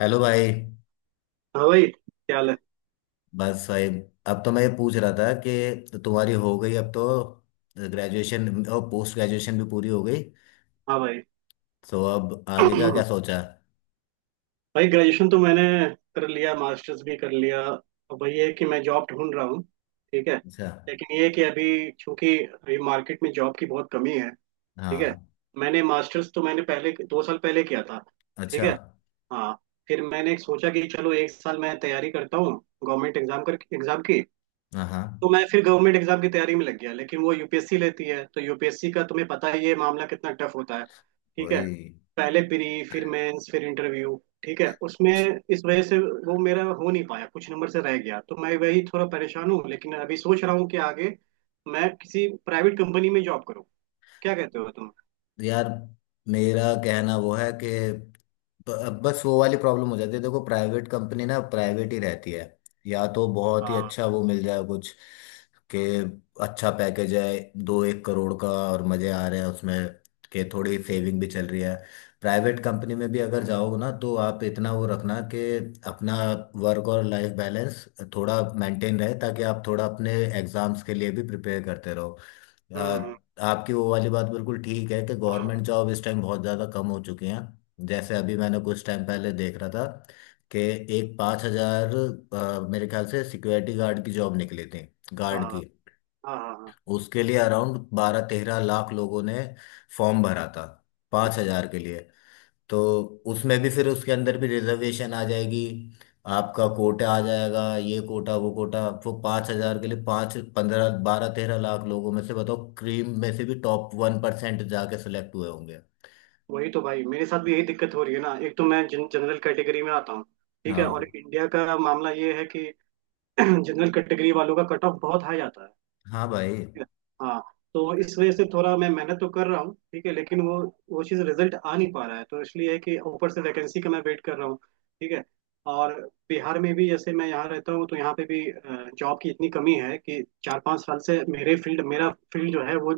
Hello भाई। हाँ भाई, क्या हाल है। बस भाई। अब तो मैं ये पूछ रहा था कि तुम्हारी हो गई अब तो ग्रेजुएशन और पोस्ट ग्रेजुएशन भी पूरी हो गई। हाँ भाई। तो अब आगे का क्या सोचा? भाई, ग्रेजुएशन तो मैंने कर लिया, मास्टर्स भी कर लिया। अब भाई ये है कि मैं जॉब ढूंढ रहा हूँ। ठीक है। अच्छा। लेकिन ये है कि अभी, चूंकि अभी मार्केट में जॉब की बहुत कमी है। ठीक है। हाँ। मैंने मास्टर्स तो मैंने पहले 2 साल पहले किया था। ठीक अच्छा। है। हाँ। फिर मैंने सोचा कि चलो एक साल मैं तैयारी करता हूँ, गवर्नमेंट एग्जाम कर एग्जाम की। हाँ, हाँ। तो मैं फिर गवर्नमेंट एग्जाम की तैयारी में लग गया, लेकिन वो यूपीएससी लेती है। तो यूपीएससी का तुम्हें पता ही है मामला कितना टफ होता है। ठीक है। वही। पहले प्री, फिर मेंस, फिर इंटरव्यू। ठीक है। उसमें, इस वजह से वो मेरा हो नहीं पाया, कुछ नंबर से रह गया। तो मैं वही थोड़ा परेशान हूँ, लेकिन अभी सोच रहा हूँ कि आगे मैं किसी प्राइवेट कंपनी में जॉब करूँ। क्या कहते हो तुम? यार, मेरा कहना वो है कि बस वो वाली प्रॉब्लम हो जाती है। देखो, प्राइवेट कंपनी ना प्राइवेट ही रहती है। या तो बहुत ही हाँ। अच्छा वो मिल जाए, कुछ कि अच्छा पैकेज है, दो एक करोड़ का, और मजे आ रहे हैं उसमें कि थोड़ी सेविंग भी चल रही है। प्राइवेट कंपनी में भी अगर जाओगे ना तो आप इतना वो रखना कि अपना वर्क और लाइफ बैलेंस थोड़ा मेंटेन रहे, ताकि आप थोड़ा अपने एग्जाम्स के लिए भी प्रिपेयर करते रहो। हम्म। आ, आपकी वो वाली बात बिल्कुल ठीक है कि हाँ, गवर्नमेंट जॉब इस टाइम बहुत ज़्यादा कम हो चुकी हैं। जैसे अभी मैंने कुछ टाइम पहले देख रहा था कि एक 5 हज़ार मेरे ख्याल से सिक्योरिटी गार्ड की जॉब निकली थी, हाँ। गार्ड की। हाँ, हाँ। हाँ। उसके लिए अराउंड 12-13 लाख लोगों ने फॉर्म भरा था, 5 हज़ार के लिए। तो उसमें भी फिर उसके अंदर भी रिजर्वेशन आ जाएगी, आपका कोटा आ जाएगा, ये कोटा वो कोटा। वो 5 हजार के लिए पाँच पंद्रह 12-13 लाख लोगों में से बताओ, क्रीम में से भी टॉप 1% जाके सेलेक्ट हुए होंगे। वही तो भाई, मेरे साथ भी यही दिक्कत हो रही है ना। एक तो मैं जनरल कैटेगरी में आता हूँ। ठीक है। और हाँ, इंडिया का मामला ये है कि जनरल कैटेगरी वालों का कट ऑफ बहुत हाई आता है। हाँ भाई। हाँ। तो इस वजह से थोड़ा मैं मेहनत तो कर रहा हूँ, ठीक है, लेकिन वो चीज़, रिजल्ट आ नहीं पा रहा है। तो इसलिए है कि ऊपर से वैकेंसी का मैं वेट कर रहा हूँ। ठीक है। और बिहार में भी, जैसे मैं यहाँ रहता हूँ, तो यहाँ पे भी जॉब की इतनी कमी है कि 4-5 साल से मेरे फील्ड मेरा फील्ड जो है वो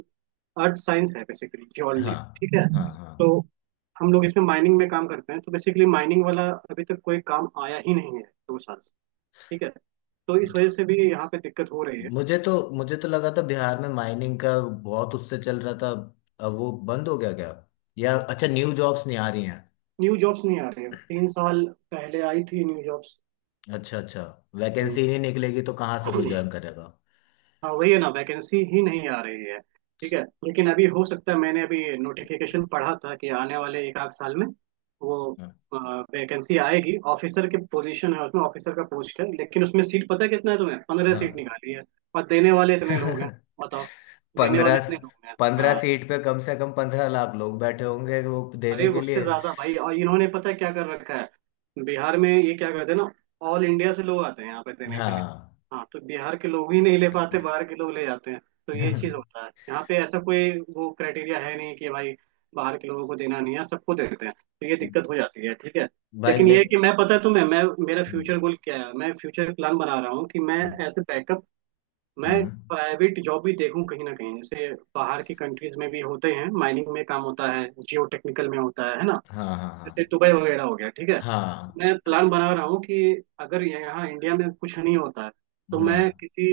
अर्थ साइंस है, बेसिकली जियोलॉजी। हाँ, ठीक है। हाँ, हाँ। तो हम लोग इसमें माइनिंग में काम करते हैं, तो बेसिकली माइनिंग वाला अभी तक कोई काम आया ही नहीं है, 2 साल। ठीक है। तो इस वजह से भी यहाँ पे दिक्कत हो रही है। मुझे तो लगा था बिहार में माइनिंग का बहुत उससे चल रहा था। अब वो बंद हो गया क्या? या अच्छा, न्यू जॉब्स नहीं आ रही हैं? न्यू जॉब्स नहीं आ रही है, 3 साल पहले आई थी न्यू जॉब्स। अच्छा, अच्छा। वैकेंसी नहीं निकलेगी तो कहाँ से कोई ज्वाइन करेगा। हाँ, वही है ना, वैकेंसी ही नहीं आ रही है। ठीक है। लेकिन अभी हो सकता है, मैंने अभी नोटिफिकेशन पढ़ा था कि आने वाले एक आध साल में वो हाँ, वैकेंसी आएगी। ऑफिसर के पोजीशन है, उसमें ऑफिसर का पोस्ट है, लेकिन उसमें सीट पता है कितना है तुम्हें? 15 सीट हाँ। निकाली है, और देने वाले इतने लोग हैं। बताओ। देने वाले 15। इतने लोग हैं, पंद्रह हाँ। सीट पे कम से कम 15 लाख लोग बैठे होंगे वो अरे देने के उससे लिए। ज्यादा भाई। और इन्होंने पता है क्या कर रखा है बिहार में, ये क्या करते हैं ना, ऑल इंडिया से लोग आते हैं यहाँ पे देने के लिए। हाँ। हाँ। तो बिहार के लोग ही नहीं ले पाते, बाहर के लोग ले जाते हैं। तो ये चीज होता है यहाँ पे, ऐसा कोई वो क्राइटेरिया है नहीं कि भाई बाहर के लोगों को देना नहीं है, सबको देते हैं। तो ये दिक्कत हो जाती है। ठीक है। भाई लेकिन मैं। ये है कि मैं, पता है तुम्हें, मैं मेरा हम्म। फ्यूचर गोल क्या है, मैं फ्यूचर प्लान बना रहा हूँ कि मैं, हम्म। एज ए बैकअप, मैं हम्म, प्राइवेट जॉब भी देखूं कहीं ना कहीं। जैसे बाहर की कंट्रीज में भी होते हैं, माइनिंग में काम होता है, जियो टेक्निकल में होता है ना। हाँ, हाँ, जैसे दुबई वगैरह हो गया। ठीक है। हाँ, मैं प्लान बना रहा हूँ कि अगर यहाँ इंडिया में कुछ नहीं होता है तो मैं हाँ, किसी,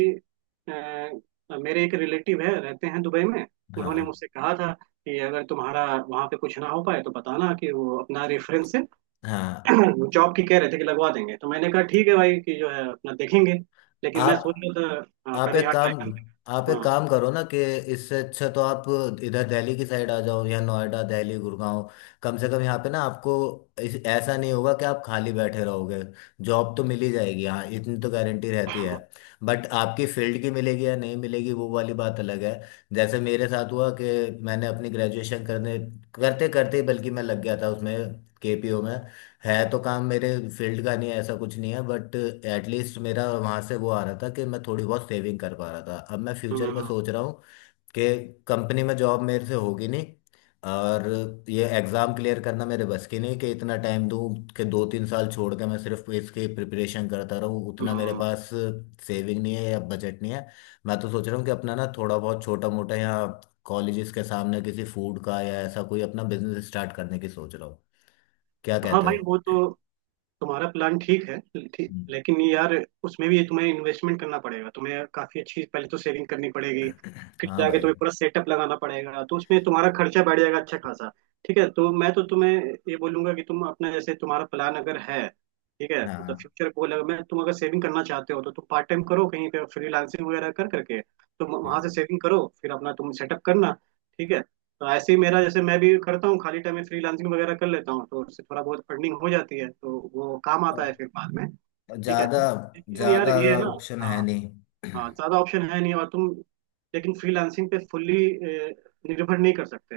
मेरे एक रिलेटिव है, रहते हैं दुबई में। उन्होंने हाँ, मुझसे कहा था कि अगर तुम्हारा वहाँ पे कुछ ना हो पाए तो बताना, कि वो अपना रेफरेंस से हाँ, हाँ। जॉब की कह रहे थे कि लगवा देंगे। तो मैंने कहा ठीक है भाई, कि जो है अपना देखेंगे। लेकिन मैं आप सोच रहा था, हाँ, आप पहले एक यहाँ ट्राई काम आप एक करना। काम करो ना कि इससे अच्छा तो आप इधर दिल्ली की साइड आ जाओ, या नोएडा, दिल्ली, गुड़गांव। कम से कम यहाँ पे ना आपको ऐसा नहीं होगा कि आप खाली बैठे रहोगे। जॉब तो मिल ही जाएगी, हाँ, इतनी तो गारंटी रहती है। बट आपकी फील्ड की मिलेगी या नहीं मिलेगी, वो वाली बात अलग है। जैसे मेरे साथ हुआ कि मैंने अपनी ग्रेजुएशन करने करते करते ही बल्कि मैं लग गया था उसमें, केपीओ में। है तो काम मेरे फील्ड का नहीं है, ऐसा कुछ नहीं है, बट एटलीस्ट मेरा वहाँ से वो आ रहा था कि मैं थोड़ी बहुत सेविंग कर पा रहा था। अब मैं फ्यूचर में हम्म। सोच रहा हूँ कि कंपनी में जॉब मेरे से होगी नहीं, और ये एग्ज़ाम क्लियर करना मेरे बस की नहीं कि इतना टाइम दूँ कि 2-3 साल छोड़ के मैं सिर्फ इसकी प्रिपरेशन करता रहूँ, उतना मेरे हम्म। पास सेविंग नहीं है या बजट नहीं है। मैं तो सोच रहा हूँ कि अपना ना थोड़ा बहुत छोटा मोटा, या कॉलेजेस के सामने किसी फूड का या ऐसा कोई अपना बिजनेस स्टार्ट करने की सोच रहा हूँ। क्या हाँ कहते भाई, हो? वो तो तुम्हारा प्लान ठीक है, ठीक। लेकिन यार, उसमें भी तुम्हें इन्वेस्टमेंट करना पड़ेगा, तुम्हें काफी अच्छी पहले तो सेविंग करनी पड़ेगी, फिर हाँ जाके भाई। तुम्हें पूरा सेटअप लगाना पड़ेगा। तो उसमें तुम्हारा खर्चा बढ़ जाएगा अच्छा खासा। ठीक है। तो मैं तो तुम्हें ये बोलूंगा कि तुम अपना, जैसे तुम्हारा प्लान अगर है, ठीक है, मतलब हाँ, फ्यूचर गोल, अगर मैं तुम अगर सेविंग करना चाहते हो तो तुम पार्ट टाइम करो कहीं पे, फ्रीलांसिंग वगैरह कर करके तुम वहां से हाँ। सेविंग करो, फिर अपना तुम सेटअप करना। ठीक है। तो ऐसे ही मेरा, जैसे मैं भी करता हूँ, खाली टाइम में फ्रीलांसिंग वगैरह कर लेता हूँ, तो उससे थोड़ा बहुत अर्निंग हो जाती है, तो वो काम आता है और फिर बाद में। ठीक है। ज्यादा लेकिन यार ज्यादा ये है ना। ऑप्शन हाँ। है नहीं। हाँ, ज्यादा ऑप्शन है नहीं, और तुम, लेकिन फ्रीलांसिंग पे फुल्ली निर्भर नहीं कर सकते,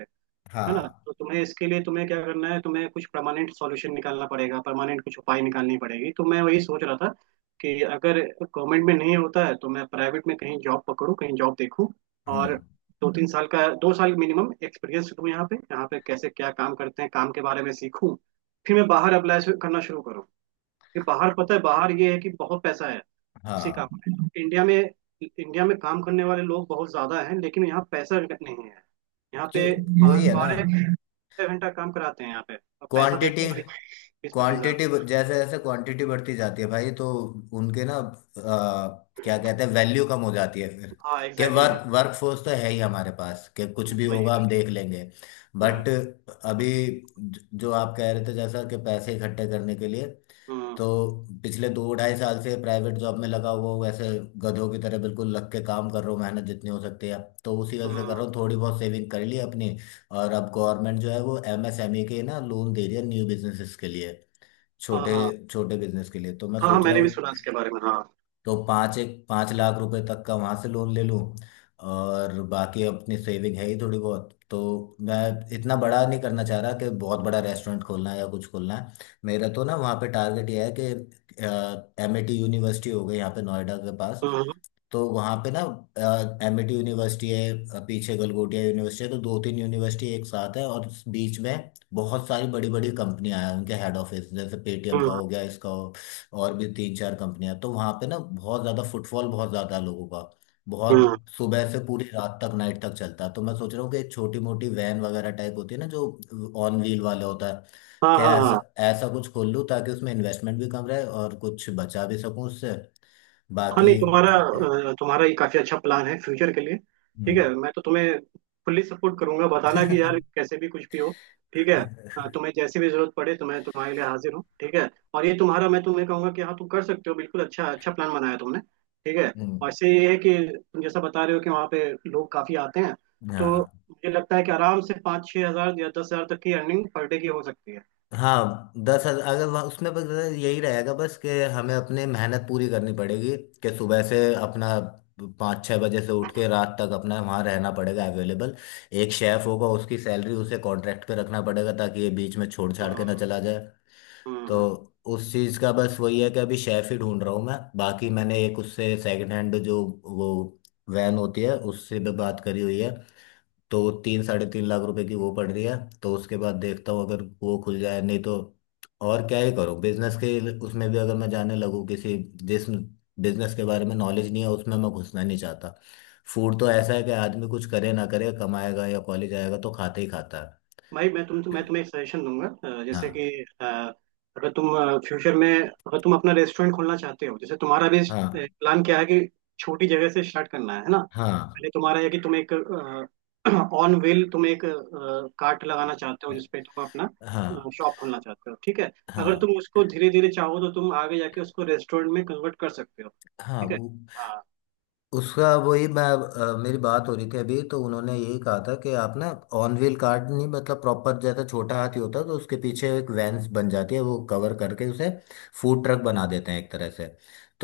है ना। हाँ। तो तुम्हें इसके लिए तुम्हें क्या करना है, तुम्हें कुछ परमानेंट सॉल्यूशन निकालना पड़ेगा, परमानेंट कुछ उपाय निकालनी पड़ेगी। तो मैं वही सोच रहा था कि अगर गवर्नमेंट में नहीं होता है तो मैं प्राइवेट में कहीं जॉब पकड़ूँ, कहीं जॉब देखूँ। और हम्म। 2-3 साल का, 2 साल मिनिमम एक्सपीरियंस लूँ, यहाँ पे कैसे क्या काम करते हैं, काम के बारे में सीखूँ। फिर मैं बाहर अप्लाई करना शुरू करूँ, कि बाहर पता है, बाहर ये है कि बहुत पैसा है उसी काम हाँ। में। इंडिया में काम करने वाले लोग बहुत ज्यादा हैं लेकिन यहाँ पैसा नहीं है। यहाँ क्यों? पे वही है ना। 12-12 घंटा काम कराते हैं यहाँ पे, और पैसा क्वांटिटी। देते हैं 20-25 हज़ार। क्वांटिटी, जैसे जैसे क्वांटिटी बढ़ती जाती है भाई, तो उनके ना क्या कहते हैं, वैल्यू कम हो जाती है फिर। हाँ कि एग्जैक्टली भाई। वर्क वर्क फोर्स तो है ही हमारे पास, कि कुछ भी वही होगा भाई। हम देख लेंगे। हम्म। बट अभी जो आप कह रहे थे, जैसा कि पैसे इकट्ठे करने के लिए। हम्म। तो पिछले दो ढाई साल से प्राइवेट जॉब में लगा हुआ हूँ, वैसे गधों की तरह बिल्कुल लग के काम कर रहा हूँ, मेहनत जितनी हो सकती है। तो उसी वजह से कर हम्म, रहा हूँ, थोड़ी बहुत सेविंग कर ली अपनी। और अब गवर्नमेंट जो है वो एमएसएमई के ना लोन दे रही है न्यू बिजनेसेस के लिए, हाँ, छोटे हाँ, छोटे बिजनेस के लिए। तो मैं हाँ। हाँ, सोच रहा मैंने भी सुना हूँ, इसके बारे में, हाँ। तो पाँच एक पाँच लाख रुपए तक का वहां से लोन ले लूँ, और बाकी अपनी सेविंग है ही थोड़ी बहुत। तो मैं इतना बड़ा नहीं करना चाह रहा कि बहुत बड़ा रेस्टोरेंट खोलना है या कुछ खोलना है। मेरा तो ना वहाँ पे टारगेट ये है कि एमआईटी यूनिवर्सिटी हो गई यहाँ पे नोएडा के पास। हम्म। तो वहां पे ना एमिटी यूनिवर्सिटी है, पीछे गलगोटिया यूनिवर्सिटी है, तो दो तीन यूनिवर्सिटी एक साथ है। और इस बीच में बहुत सारी बड़ी बड़ी कंपनियां हैं, उनके हेड ऑफिस, जैसे पेटीएम का हम्म। हो गया, इसका हो, और भी तीन चार कंपनियां। तो वहां पे ना बहुत ज्यादा फुटफॉल, बहुत ज्यादा है लोगों का, हम्म, बहुत सुबह से पूरी रात तक, नाइट तक चलता है। तो मैं सोच रहा हूँ कि एक छोटी मोटी वैन वगैरह टाइप होती है ना, जो ऑन व्हील वाले होता है, हाँ, क्या हाँ, ऐसा हाँ। ऐसा कुछ खोल लूँ ताकि उसमें इन्वेस्टमेंट भी कम रहे और कुछ बचा भी सकूं उससे। हाँ बाकी। नहीं, तुम्हारा ये काफी अच्छा प्लान है फ्यूचर के लिए। ठीक हम्म। है। मैं तो तुम्हें फुल्ली सपोर्ट करूंगा, बताना कि यार कैसे भी कुछ भी हो। ठीक है। तुम्हें जैसी भी जरूरत पड़े तो मैं तुम्हारे लिए हाजिर हूँ। ठीक है। और ये तुम्हारा, मैं तुम्हें कहूंगा कि हाँ तुम कर सकते हो बिल्कुल, अच्छा अच्छा प्लान बनाया तुमने। ठीक है। और हम्म, इससे ये है कि तुम जैसा बता रहे हो कि वहाँ पे लोग काफी आते हैं, तो हाँ। मुझे लगता है कि आराम से 5-6 हज़ार या 10 हज़ार तक की अर्निंग पर डे की हो सकती है। हाँ, 10 हजार अगर वहाँ उसमें, बस यही रहेगा बस कि हमें अपने मेहनत पूरी करनी पड़ेगी। कि सुबह से अपना 5-6 बजे से उठ के रात तक अपना वहाँ रहना पड़ेगा, अवेलेबल। एक शेफ़ होगा, उसकी सैलरी, उसे कॉन्ट्रैक्ट पे रखना पड़ेगा ताकि ये बीच में छोड़ छाड़ के ना हाँ, चला जाए। हाँ, तो हाँ उस चीज़ का बस वही है कि अभी शेफ़ ही ढूंढ रहा हूँ मैं। बाकी मैंने एक उससे सेकंड हैंड जो वो वैन होती है उससे भी बात करी हुई है, तो 3 - 3.5 लाख रुपए की वो पड़ रही है। तो उसके बाद देखता हूँ अगर वो खुल जाए, नहीं तो और क्या ही करूँ। बिजनेस के उसमें भी अगर मैं जाने लगूँ किसी, जिस बिजनेस के बारे में नॉलेज नहीं है उसमें मैं घुसना नहीं चाहता। फूड तो ऐसा है कि आदमी कुछ करे ना करे कमाएगा, या कॉलेज आएगा तो खाते ही खाता है। भाई, मैं तुम्हें एक सजेशन दूंगा। जैसे कि, हाँ, अ, अगर तुम फ्यूचर में अगर तुम अपना रेस्टोरेंट खोलना चाहते हो, जैसे तुम्हारा भी हाँ, प्लान क्या है कि छोटी जगह से स्टार्ट करना है ना। हाँ, पहले तुम्हारा है कि तुम एक ऑन व्हील तुम एक कार्ट लगाना चाहते हो जिसपे तुम अपना हाँ। शॉप खोलना चाहते हो। ठीक है। अगर हाँ, तुम उसको धीरे धीरे चाहो तो तुम आगे जाके उसको रेस्टोरेंट में कन्वर्ट कर सकते हो। हाँ। ठीक है। वो। हाँ, उसका वही मैं, मेरी बात हो रही थी अभी तो उन्होंने यही कहा था कि आप ना ऑन व्हील कार्ट नहीं, मतलब प्रॉपर जैसा छोटा हाथी होता है तो उसके पीछे एक वैन बन जाती है, वो कवर करके उसे फूड ट्रक बना देते हैं एक तरह से।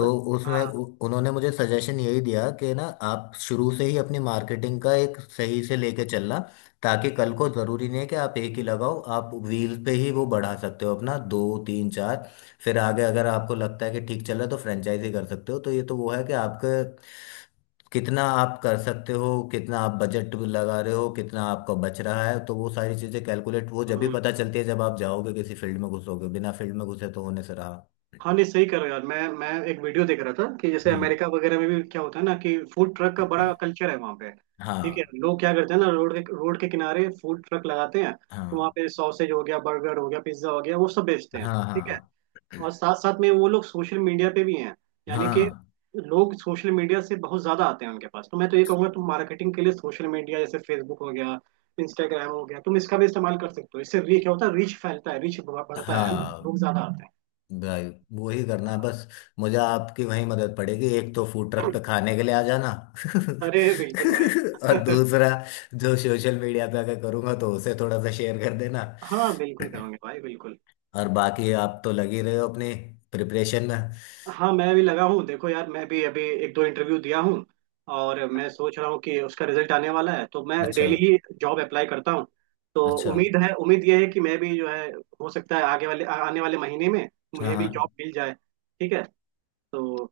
हाँ। उसमें हाँ, उन्होंने मुझे सजेशन यही दिया कि ना आप शुरू से ही अपनी मार्केटिंग का एक सही से लेके चलना। ताकि कल को ज़रूरी नहीं है कि आप एक ही लगाओ, आप व्हील पे ही वो बढ़ा सकते हो अपना, दो तीन चार। फिर आगे अगर आपको लगता है कि ठीक चल रहा है तो फ्रेंचाइजी कर सकते हो। तो ये तो वो है कि आपके कितना आप कर सकते हो, कितना आप बजट लगा रहे हो, कितना आपका बच रहा है, तो वो सारी चीजें कैलकुलेट वो जब भी हाँ। पता चलती है जब आप जाओगे किसी फील्ड में घुसोगे, बिना फील्ड में घुसे तो होने से रहा। हाँ नहीं सही कर रहे हो यार, मैं एक वीडियो देख रहा था कि जैसे हम्म। अमेरिका वगैरह में भी क्या होता है ना, कि फूड ट्रक का बड़ा कल्चर है वहाँ पे। ठीक हाँ, है। लोग क्या करते हैं ना, रोड के किनारे फूड ट्रक लगाते हैं, तो वहाँ हाँ, पे सॉसेज हो गया, बर्गर हो गया, पिज्जा हो गया, वो सब बेचते हैं। हाँ, ठीक है। हाँ, और साथ साथ में वो लोग सोशल मीडिया पे भी हैं, यानी कि हाँ, लोग सोशल मीडिया से बहुत ज्यादा आते हैं उनके पास। तो मैं तो ये कहूंगा तुम मार्केटिंग के लिए सोशल मीडिया, जैसे फेसबुक हो गया, इंस्टाग्राम हो गया, तुम इसका भी इस्तेमाल कर सकते हो। इससे क्या होता है, रीच फैलता है, रीच बढ़ता है ना, हाँ। लोग ज्यादा आते भाई, वही करना है बस। मुझे आपकी वही मदद पड़ेगी, एक तो फूड ट्रक हैं। पे खाने के लिए आ जाना, अरे बिल्कुल भाई और दूसरा जो सोशल मीडिया पे अगर करूंगा तो उसे थोड़ा सा शेयर कर देना। हाँ बिल्कुल करूंगे भाई, बिल्कुल। और बाकी आप तो लगे रहे हो अपने प्रिपरेशन में। हाँ, मैं भी लगा हूँ, देखो यार, मैं भी अभी एक दो इंटरव्यू दिया हूँ, और मैं सोच रहा हूँ कि उसका रिजल्ट आने वाला है, तो मैं अच्छा, डेली ही जॉब अप्लाई करता हूँ। तो अच्छा। उम्मीद है, उम्मीद यह है कि मैं भी जो है, हो सकता है आगे वाले आने वाले महीने में हाँ, मुझे भी हाँ जॉब मिल जाए। ठीक है। तो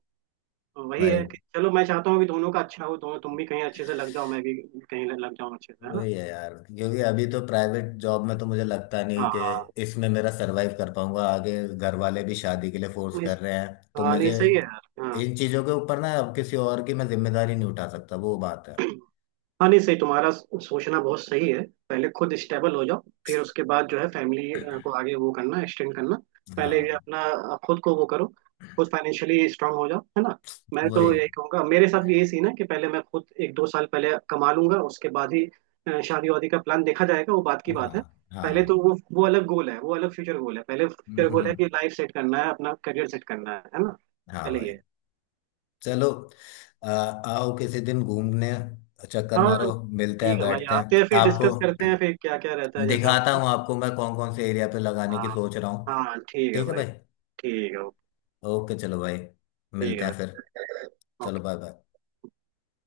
वही है भाई। कि चलो, मैं चाहता हूँ कि दोनों का अच्छा हो, दोनों, तुम भी कहीं अच्छे से लग जाओ, मैं भी कहीं लग जाऊँ अच्छे से, है ना। वही है यार, क्योंकि अभी तो प्राइवेट जॉब में तो मुझे लगता नहीं हाँ। कि हाँ इसमें मेरा सरवाइव कर पाऊंगा। आगे घर वाले भी शादी के लिए फोर्स नहीं कर स- रहे हैं, तो हाँ नहीं मुझे, सही है यार, हाँ। इन चीज़ों के ऊपर ना अब किसी और की मैं जिम्मेदारी नहीं उठा सकता, वो बात है। हाँ नहीं, सही, तुम्हारा सोचना बहुत सही है। पहले खुद स्टेबल हो जाओ, फिर उसके बाद जो है फैमिली को आगे वो करना, एक्सटेंड करना। पहले ये हाँ। अपना, खुद को वो करो, खुद फाइनेंशियली स्ट्रांग हो जाओ, है ना। मैं वही। तो यही कहूँगा, मेरे साथ भी यही सीन है कि पहले मैं खुद 1-2 साल पहले कमा लूंगा, उसके बाद ही शादी वादी का प्लान देखा जाएगा, वो बात की हाँ। बात है। हाँ। पहले तो वो अलग गोल है, वो अलग फ्यूचर गोल है। पहले हम्म, फ्यूचर हम्म, गोल है कि हम्म। लाइफ सेट करना है, अपना करियर सेट करना है ना। हाँ पहले भाई। ये। चलो, आओ किसी दिन घूमने, चक्कर हाँ मारो, मिलते हैं, ठीक है भाई, बैठते हैं। आते हैं फिर आपको डिस्कस करते हैं फिर क्या क्या रहता है जैसा हो, दिखाता है हूँ, आपको मैं कौन कौन से एरिया पे लगाने की ना? सोच रहा हूँ। हाँ ठीक है ठीक है भाई। भाई। ठीक है। ओके, चलो भाई, ठीक मिलते है भाई। हैं फिर। चलो, ओके। Bye bye.